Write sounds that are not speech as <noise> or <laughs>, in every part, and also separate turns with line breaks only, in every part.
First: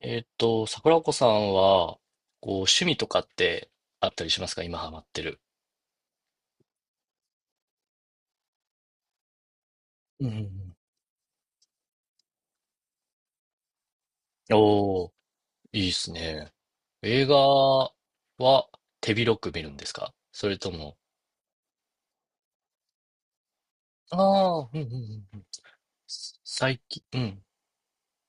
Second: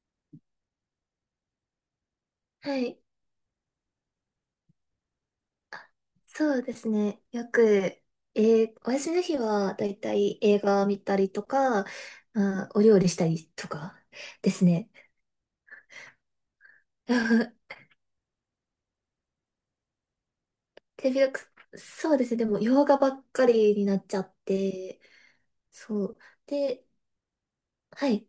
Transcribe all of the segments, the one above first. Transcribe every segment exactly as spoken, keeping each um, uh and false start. えーっと、桜子さんは、こう、
は
趣味
い、
とかってあったりしますか？今ハマってる。
そうですね。よく、えーお休みの日はだいた
うんうんう
い映
ん。
画見たりとか、まあー、お料理したりとかですね。
おー、いいですね。映画
<laughs>
は手広く見るんですか？それとも、
手広く、そうですね。でも、洋画ばっかりになっちゃっ
ああ、うんうんうん
て、
うん。
そう。
す最
で、
近、うん。
はい。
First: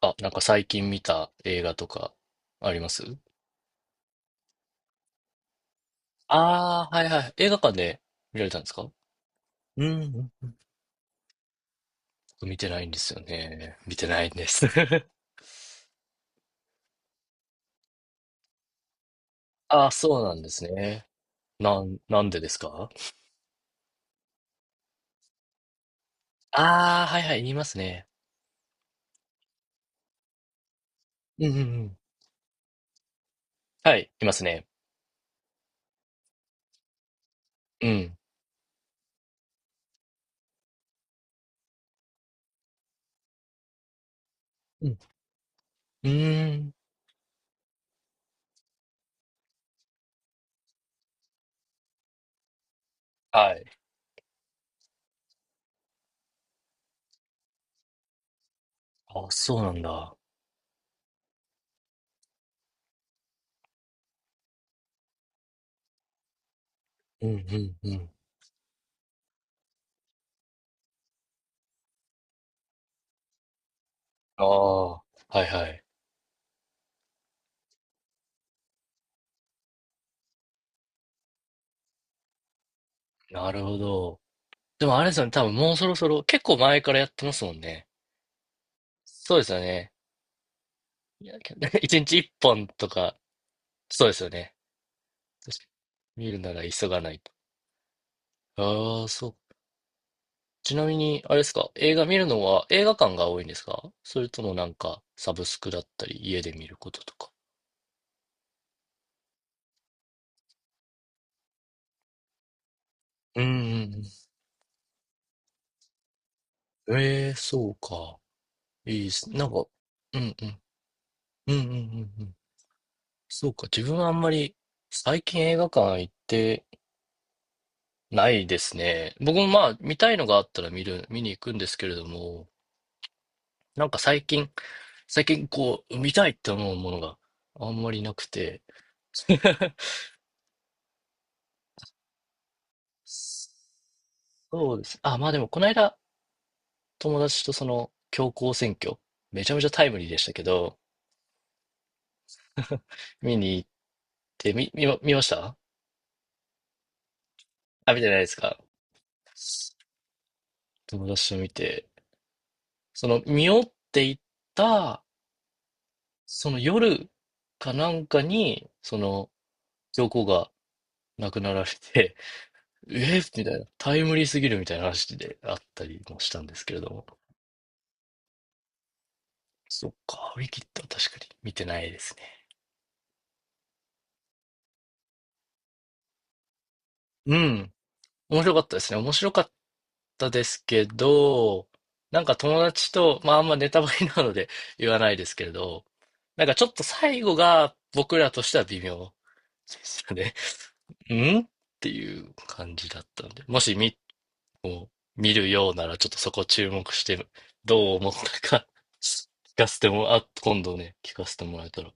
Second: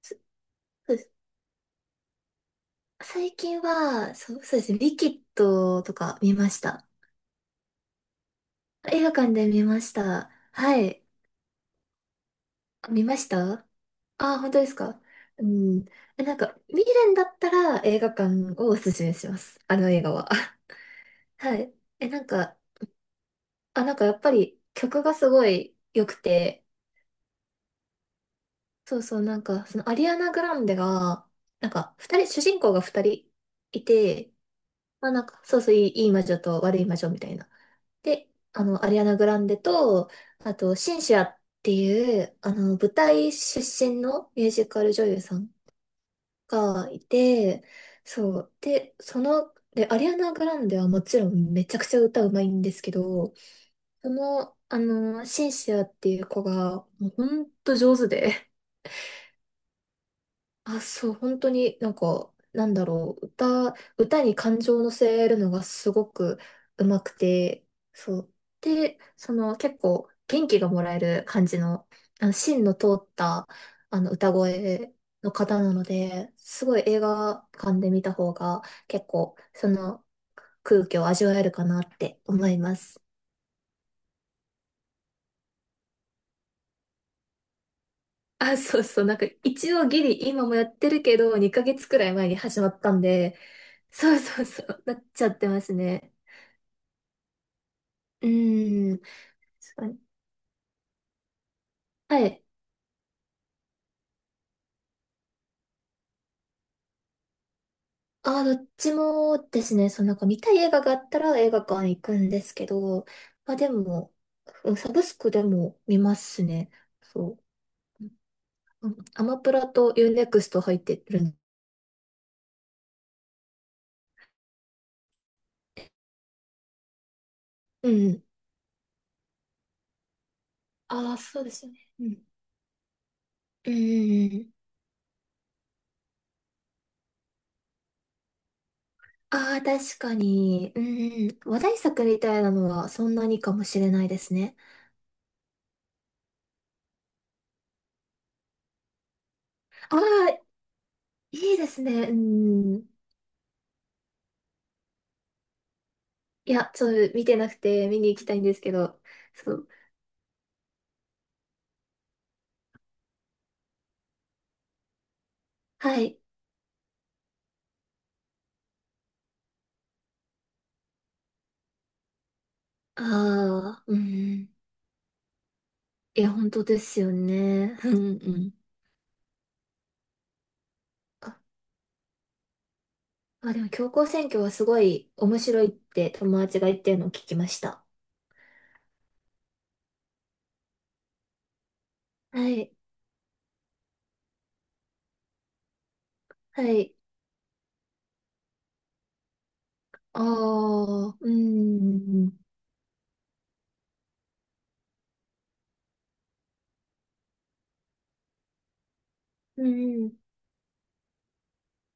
あ、
そ
なんか最近
そうで
見
す。
た映画とかあります？
最近は、そう、そうですね。リキッドとか見ました。
ああー、はいはい。映画館で見られたんですか？
映画館で見ま
う
し
ん
た。
うん。
はい。
僕見てないんで
見
す
ま
よ
した。あ
ね。見てないん
あ、
で
本当
す。
ですか。
<laughs>
うん。え、なんか、見るんだったら映画館をおすすめします。あ
あ
の
あ、
映画
そう
は。
なんですね。
<laughs> はい。
なん、
え、な
な
ん
んでです
か、
か？
あ、なんかやっぱり曲がすごい良くて、
ああ、はいはい、言いますね。
そうそう、なんか、そのアリアナ・グランデが、
うんうんう
なんか、
ん。
二人、主人公が二人い
はい、い
て、
ますね。
まあなんか、そうそう、いい、いい魔女と悪い魔女みたいな。
うん。
で、あの、アリアナ・グランデと、あと、シンシアっていう、あの、舞台出身のミュージカ
う
ル
ん。
女優さん
うーん。
がいて、そう。で、その、で、アリアナ・グランデはもちろんめちゃくちゃ歌うまいんですけど、
はい。
その、あの、シンシアっていう子が、もうほんと上手で、
あ、そうなんだ。
あ、そう、本当になんか、なんだろう、歌、歌に感情を乗せるのがすごくうまく
うん
て、
うんうん。
そう。で、その結構元気がもらえる感じの、あの芯の通ったあの歌
ああ、
声
は
の
い
方
は
なの
い。
で、すごい映画館で見た方が結構その空気を味わえるかなって思います。
なるほど。でもあれですよね、多分もうそろそろ、結構前からやってますもんね。
あ、そうそう、なんか
そうですよ
一応
ね。
ギリ今もやってるけ
いや、
ど、
け
2ヶ
<laughs>
月
一
くらい
日
前
一
に始ま
本
っ
と
たん
か、
で、
そうで
そう
すよ
そう
ね。
そう、なっちゃって
確
ま
か
すね。
に見るなら急がないと。
うーん。
ああ、そう。
確かに。
ちなみに、あれですか、映画見
は
るの
い。
は映画館が多いんですか？それともなんか、サブスクだったり、家で見ることとか。
ああ、どっちもですね、そのなんか見たい映画があったら映画館行くんですけど、
うん
まあで
う
も、
ん
うん、サブスクでも見ますね。
うん。ええー、
そ
そう
う。
か。
うん、
いいっ
ア
す。
マ
なん
プ
か、
ラとユー
う
ネ
ん
ク
う
ス
ん。
ト入ってるん。
うんうんうんうん。そうか。自分はあんまり最近映画館行って
うん。
ないですね。僕もまあ見たいのがあったら見る、
ああ、
見に行
そうで
くん
す
で
よ
すけ
ね。
れ
う
ど
ん。
も、
う
なんか最近、
ん。
最近こう見たいって思うものがあんまりなくて。
ああ、
<laughs>
確かに。うん。話題作みたいなのはそんなに
そ
かもしれないですね。
うです。あ、まあでもこの間友達とその強行選挙、めちゃめちゃタイ
あ
ムリーでした
あ、
けど、
いいですね。うん。
見に行って、み、見ま、見ました
いや、ちょっと見てなくて
あ、見
見
て
に
な
行
い
き
で
た
す
いんで
か？
すけど。そう。
友達と見て、その見よっていった、
はい。
その夜かなんかに、その、教皇が亡くなられて、<laughs>
あ
えー、みたいな、
あ、
タ
う
イムリーす
ん。
ぎるみたいな話であったりも
い
し
や、
たん
本
で
当
すけ
で
れど
す
も。
よね。うんうん。
そっか、ウィキッドは確かに
あ、
見てないですね。
まあでも、強行選挙はすごい面白いって友達が言ってるのを聞
う
きまし
ん。
た。
面白かったですね。面白かったですけど、なんか
は
友
い。
達と、まああんまネタバレなので <laughs> 言わないですけれど、なんか
は
ちょっと
い。
最後が僕らとしては微妙。でした
あ
ね。
あ、う
んっていう
ん。
感じだったんで、もし見、見るようならちょっとそこ注目して、どう思ったか <laughs> 聞
う
かせて
ん。
も、あ、今度ね、聞かせてもらえたら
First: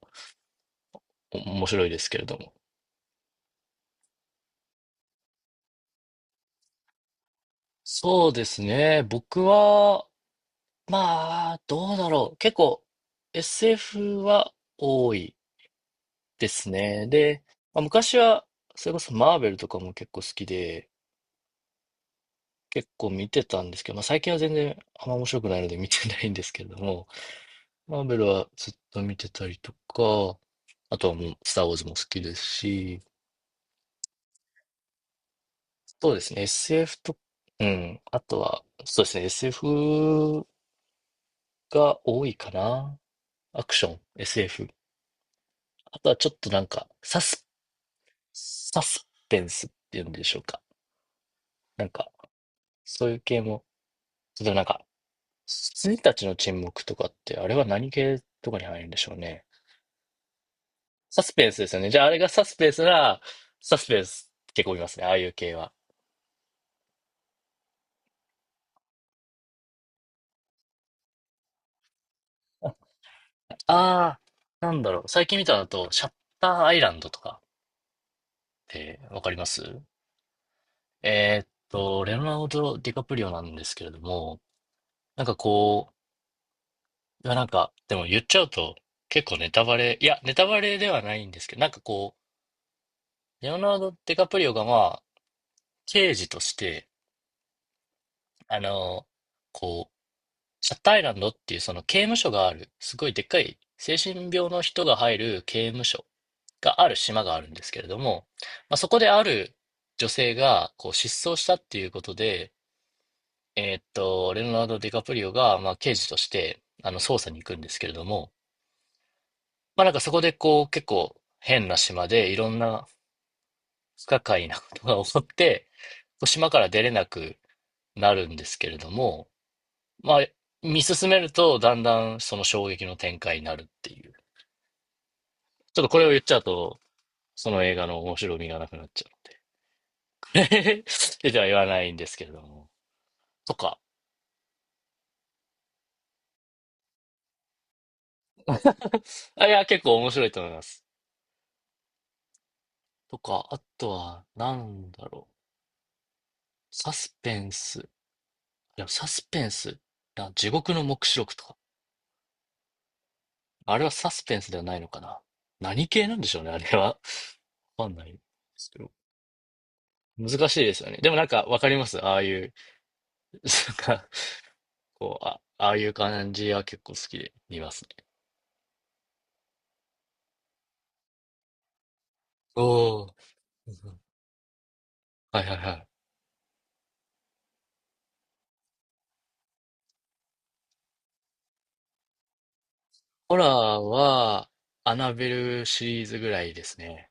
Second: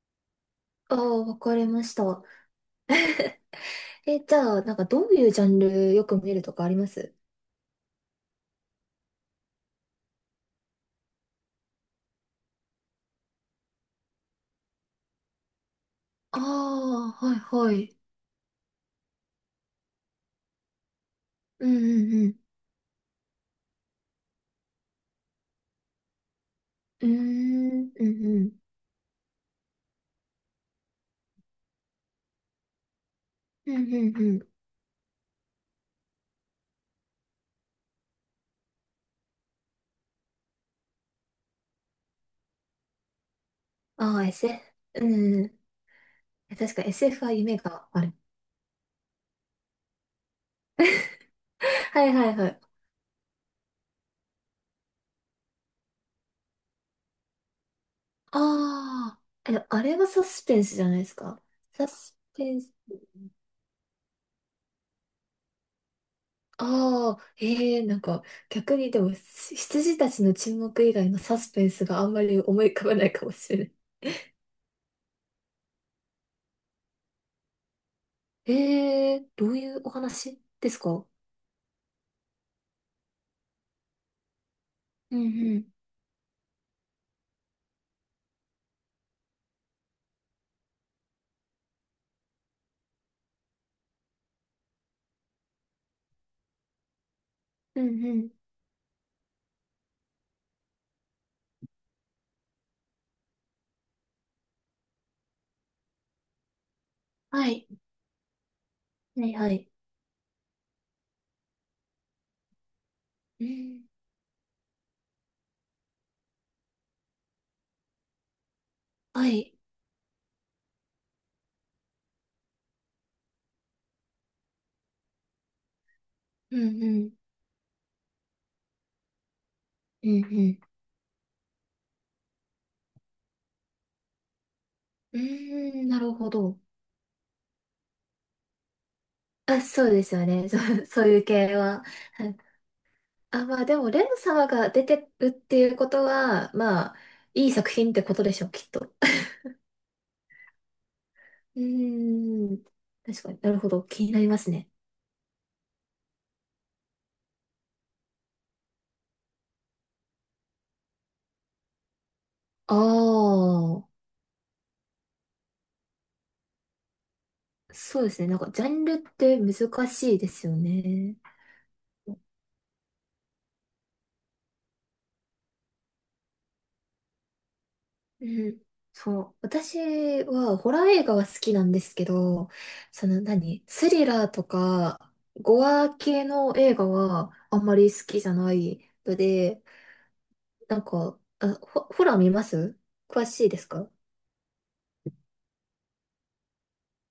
ああ、
お
わか
面
りま
白い
し
ですけ
た。
れども。
<laughs> え、じゃあ、なんかどういうジャンルよく見るとかあります？
そうですね。僕は、まあ、どうだろう。結構 エスエフ は多い
あ
ですね。
あー、はい
で、
は
まあ、
い。
昔は、それこそマーベルとかも結構好きで、
うんうん
結構見てたんですけど、まあ最近は全然あんま面白くないので見てないんですけれども、
うん。う
マ
ーん、う
ーベル
んう
は
ん。
ずっと見てたりとか、あとはもう、スター・ウォーズも好きですし、
うんうんうん。
そうですね、エスエフ と、うん、あとは、そうですね、エスエフ が多いかな。アクション、
ああ、
エスエフ。
エスエフ。うん。
あとはちょっとなん
確か
か、サ
エスエフ は
ス、
夢がある。
サスペンスっていうんでしょうか。なん
<laughs> は
か、
いはいはい。
そういう系も、例えばなんか、羊たちの沈黙とかって、あれは何系とかに入るんでしょう
あ
ね。
あ、え、あれはサスペンスじゃないです
サス
か。
ペンスですよ
サ
ね。じゃあ、あ
ス
れがサ
ペ
ス
ン
ペン
ス、
スなら、サスペンス結構見ますね、ああいう系は。
ああ、ええ、なんか逆にでもし羊たちの沈黙以外のサスペンスがあんまり思い浮かばないかもしれない。
ああ、なんだろう。最近見たのだと、シャッターアイランドとかって
え
わ
え、
かりま
どう
す？
いうお話ですか？
えーっと、レオナルド・ディカプリオなんですけれども、
うん
な
う
んか
ん、
こう、いやなんか、でも言っちゃうと結構ネタバレ、いや、ネタバレではないんですけど、なんかこう、レオナルド・ディカプリオがまあ、刑事として、
うんうん。
あの、こう、シャッターアイランドっていうその刑務所がある、すごいでっかい精神病の人が入る刑務所がある島がある
は
んで
い、
すけれども、まあ、そこであ
はいは
る
い。
女性がこう失踪したっていうことで、
う
えー
ん、
っと、レオナルド・ディカプリオが、まあ、刑事としてあの捜査に行くんですけれども、
はい、
まあ、なんかそこでこう結構変な島でいろんな不可解なことが起こって、こう島
う
から出
ん
れ
う
な
ん、
くなるんですけれども、
う
ま
ん
あ、
うん。
見進めると、だんだんその衝撃の展開になるっていう。
う
ちょ
ー
っと
ん、
こ
な
れを
る
言っ
ほ
ちゃう
ど。
と、その映画の面白みがなくなっちゃ
あ、そうですよ
うの
ね。そ
で。
う、そうい
<laughs>
う
で、じゃあ言
系
わな
は。
いんですけれども。
あ、
と
まあで
か。
も、レン様が出てるっていうことは、まあ、いい作品ってことでしょう、きっと。
あ、いや、結構面白いと思います。
うーん、
と
確かに
か、
な
あ
るほど、
と
気にな
は、
ります
な
ね。
んだろう。サスペンス。いや、サスペンス。な地獄の黙示録とか。
あ
あれ
あ、
はサスペンスではないのかな。何系なんでしょうね、あれは。わかん
そ
な
うで
いで
すね。なんか、ジ
す
ャ
け
ン
ど。
ルって難しいです
難
よ
しいですよね。でも
ね。
なんかわかります。ああいう、なんかこう、あ、ああいう感じは結構好きで見ますね。
うん、そう。私はホラー映画は好きなんですけど、
お
そ
ー。
の何、
う
ス
ん、
リラーとか、
はいはい
ゴ
はい。
ア系の映画はあんまり好きじゃないので、なんか、あ、ホ、ホラー見ます？詳
ホラ
しい
ー
ですか？
は、アナベルシリーズぐらいですね。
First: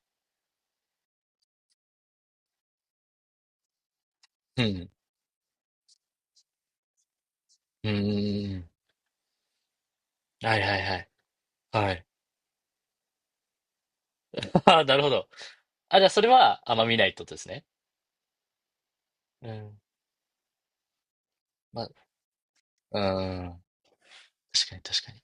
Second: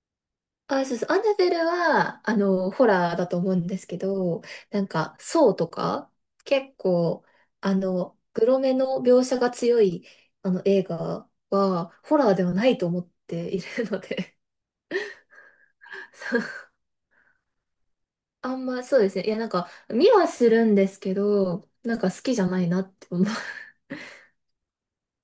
あ、そうそう。アナベルは、あの、ホラーだと思うんですけど、
う
なん
ん。
か、ソーとか、結構、あ
うんうんうん
の、グ
う
ロ
ん。
めの描写が強い、あ
はい
の、
はい
映
はい。
画
は
は、
い。
ホラーではないと思っているので、
<laughs> ああ、なるほど。あ、じゃあ
<laughs>
それ
そう、
はあんま見ないってことですね。
あんま、そうですね。いや、な
う
んか、
ん。
見はするんですけど、
まあ、
なんか好きじゃないなっ
う
て思う。
ん。
<laughs>
確かに確かに。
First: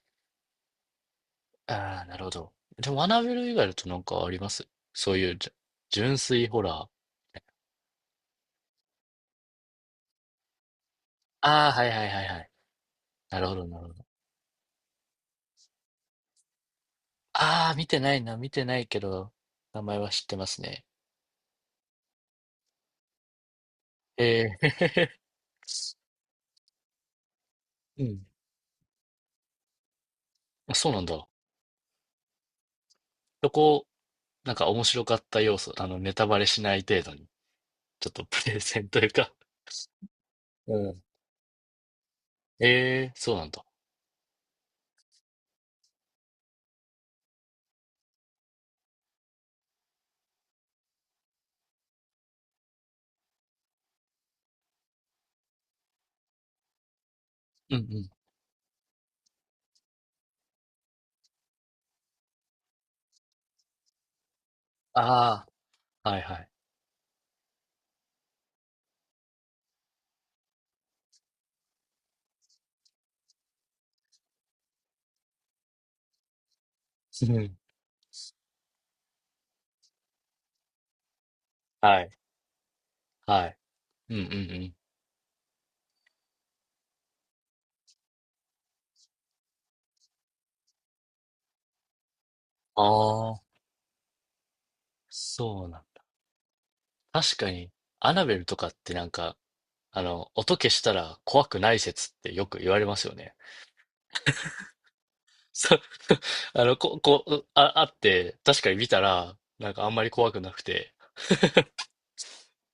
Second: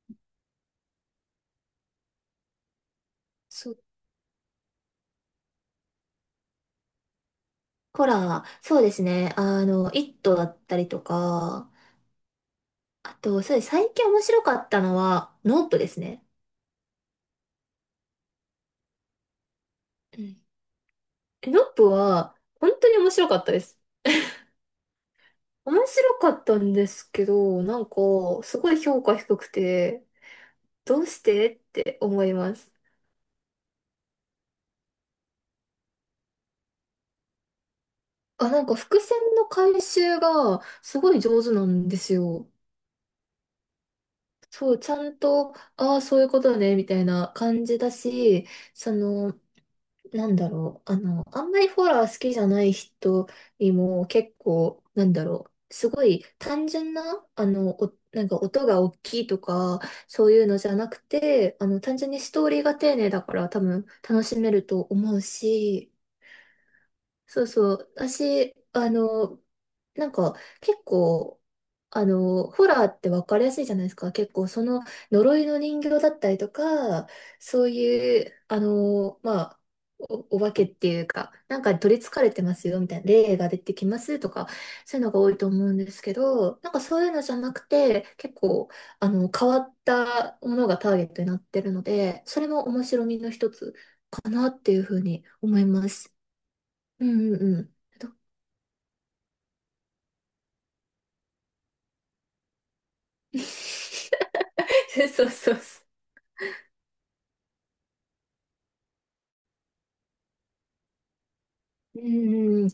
ああ、なるほど。でも、アナベル以外
そ
だ
う、
となんかあります？そういうじゅ、純粋ホラー。
ホラー、そうですね。あの、イットだったりと
あ
か、
あ、はいはいはいはい。
あ
な
と、
るほ
そうで
ど
す。
なる
最
ほど。
近面白かったのは、ノープですね。
ああ、見てないな、見てないけど、名前は知ってますね。
え、ノップは、本当に面白かったです。
えー、
面白かったんですけど、なんか、
<laughs> うん。
すごい評価低くて、
あそうな
ど
ん
うし
だ。
てって思います。
そこ、なんか面白かった要素、あの、ネタバレしない程度に、ちょっとプ
あ、
レ
なんか
ゼンと
伏
いう
線
か。
の回収が
う
す
ん。
ごい上手なんですよ。
<laughs> ええー、そうなんだ。
そう、ちゃんと、ああ、そういうことね、みたいな感じだし、その、なんだろう、あの、あんまりホラー好きじゃない人にも結構、なんだろう、すごい単純な、あ
うん
の、
う
お、
ん。
なんか音が大きいとか、そういうのじゃなくて、あの、単純にストーリーが丁寧だから多分楽しめると思う
あ
し、
あ、はいはい。
そうそう。私、あの、なんか結構、あの、ホラーって分かりやすいじゃないですか。結構その呪いの人形だったりとか、
うん、
そういう、あの、まあ、お、お化けっていうか、なんかに取
は
り
い、
憑かれてますよみたいな、霊
は
が
い。
出てきま
うん
す
うんう
とか、
ん。
そういうのが多いと思うんですけど、なんかそういうのじゃなくて、結構、あの、変わったものがターゲットになってるので、それも面白みの
ああ、
一つかなっていうふうに思
そ
い
うなん
ま
だ。
す。うん
確
うん
か
う
に、
ん。ど
アナベルとかってなんか、あの、音消したら怖くない説ってよく言われますよね。
<laughs> そうそうそう。
そう、<laughs> あの、こ、こう、あ、あって、確かに見たら、なんかあんまり怖くなくて。
うんうん、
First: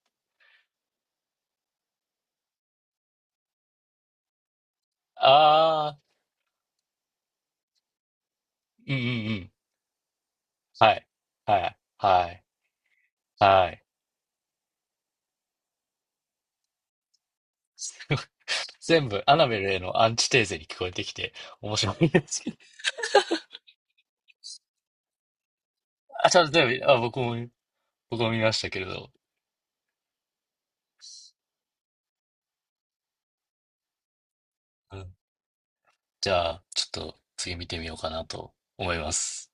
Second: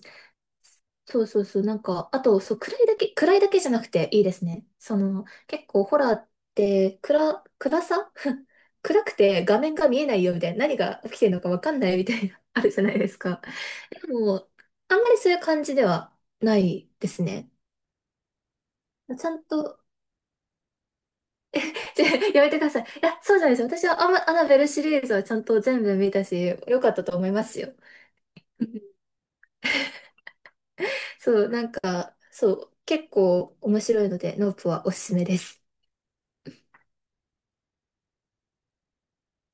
そうそうそう。なんか、あと、そう、暗いだけ、暗いだけじゃなくていいですね。その、結構
ああ、
ホラーって、暗、暗さ <laughs>
うんうん
暗
う
くて
ん。
画面が見えないよみたいな、何
は
が
い。
起きてるのか
は
わか
い。
んないみた
は
いな、
い。
<laughs> あるじゃないですか。
はい。
でも、あんまりそういう感じではないですね。
<laughs> すごい全部、
ちゃ
ア
ん
ナベルへ
と、
のアンチテーゼに聞こえてきて、面
<laughs>
白
ちょ
いです
や
け
め
ど。
てください。いや、そうじゃないです。私はアマアナベルシリーズはちゃんと全部見
<laughs>
た
あ、ちゃんと
し、
全
良
部、
かっ
あ、
たと
僕
思い
も、
ますよ。
僕も見ましたけれ
<laughs>
ど。
そう、なんかそう、結構面白いので、ノープはお
う
す
ん、
すめです。
じゃあ、ちょっと次見てみようかなと思います。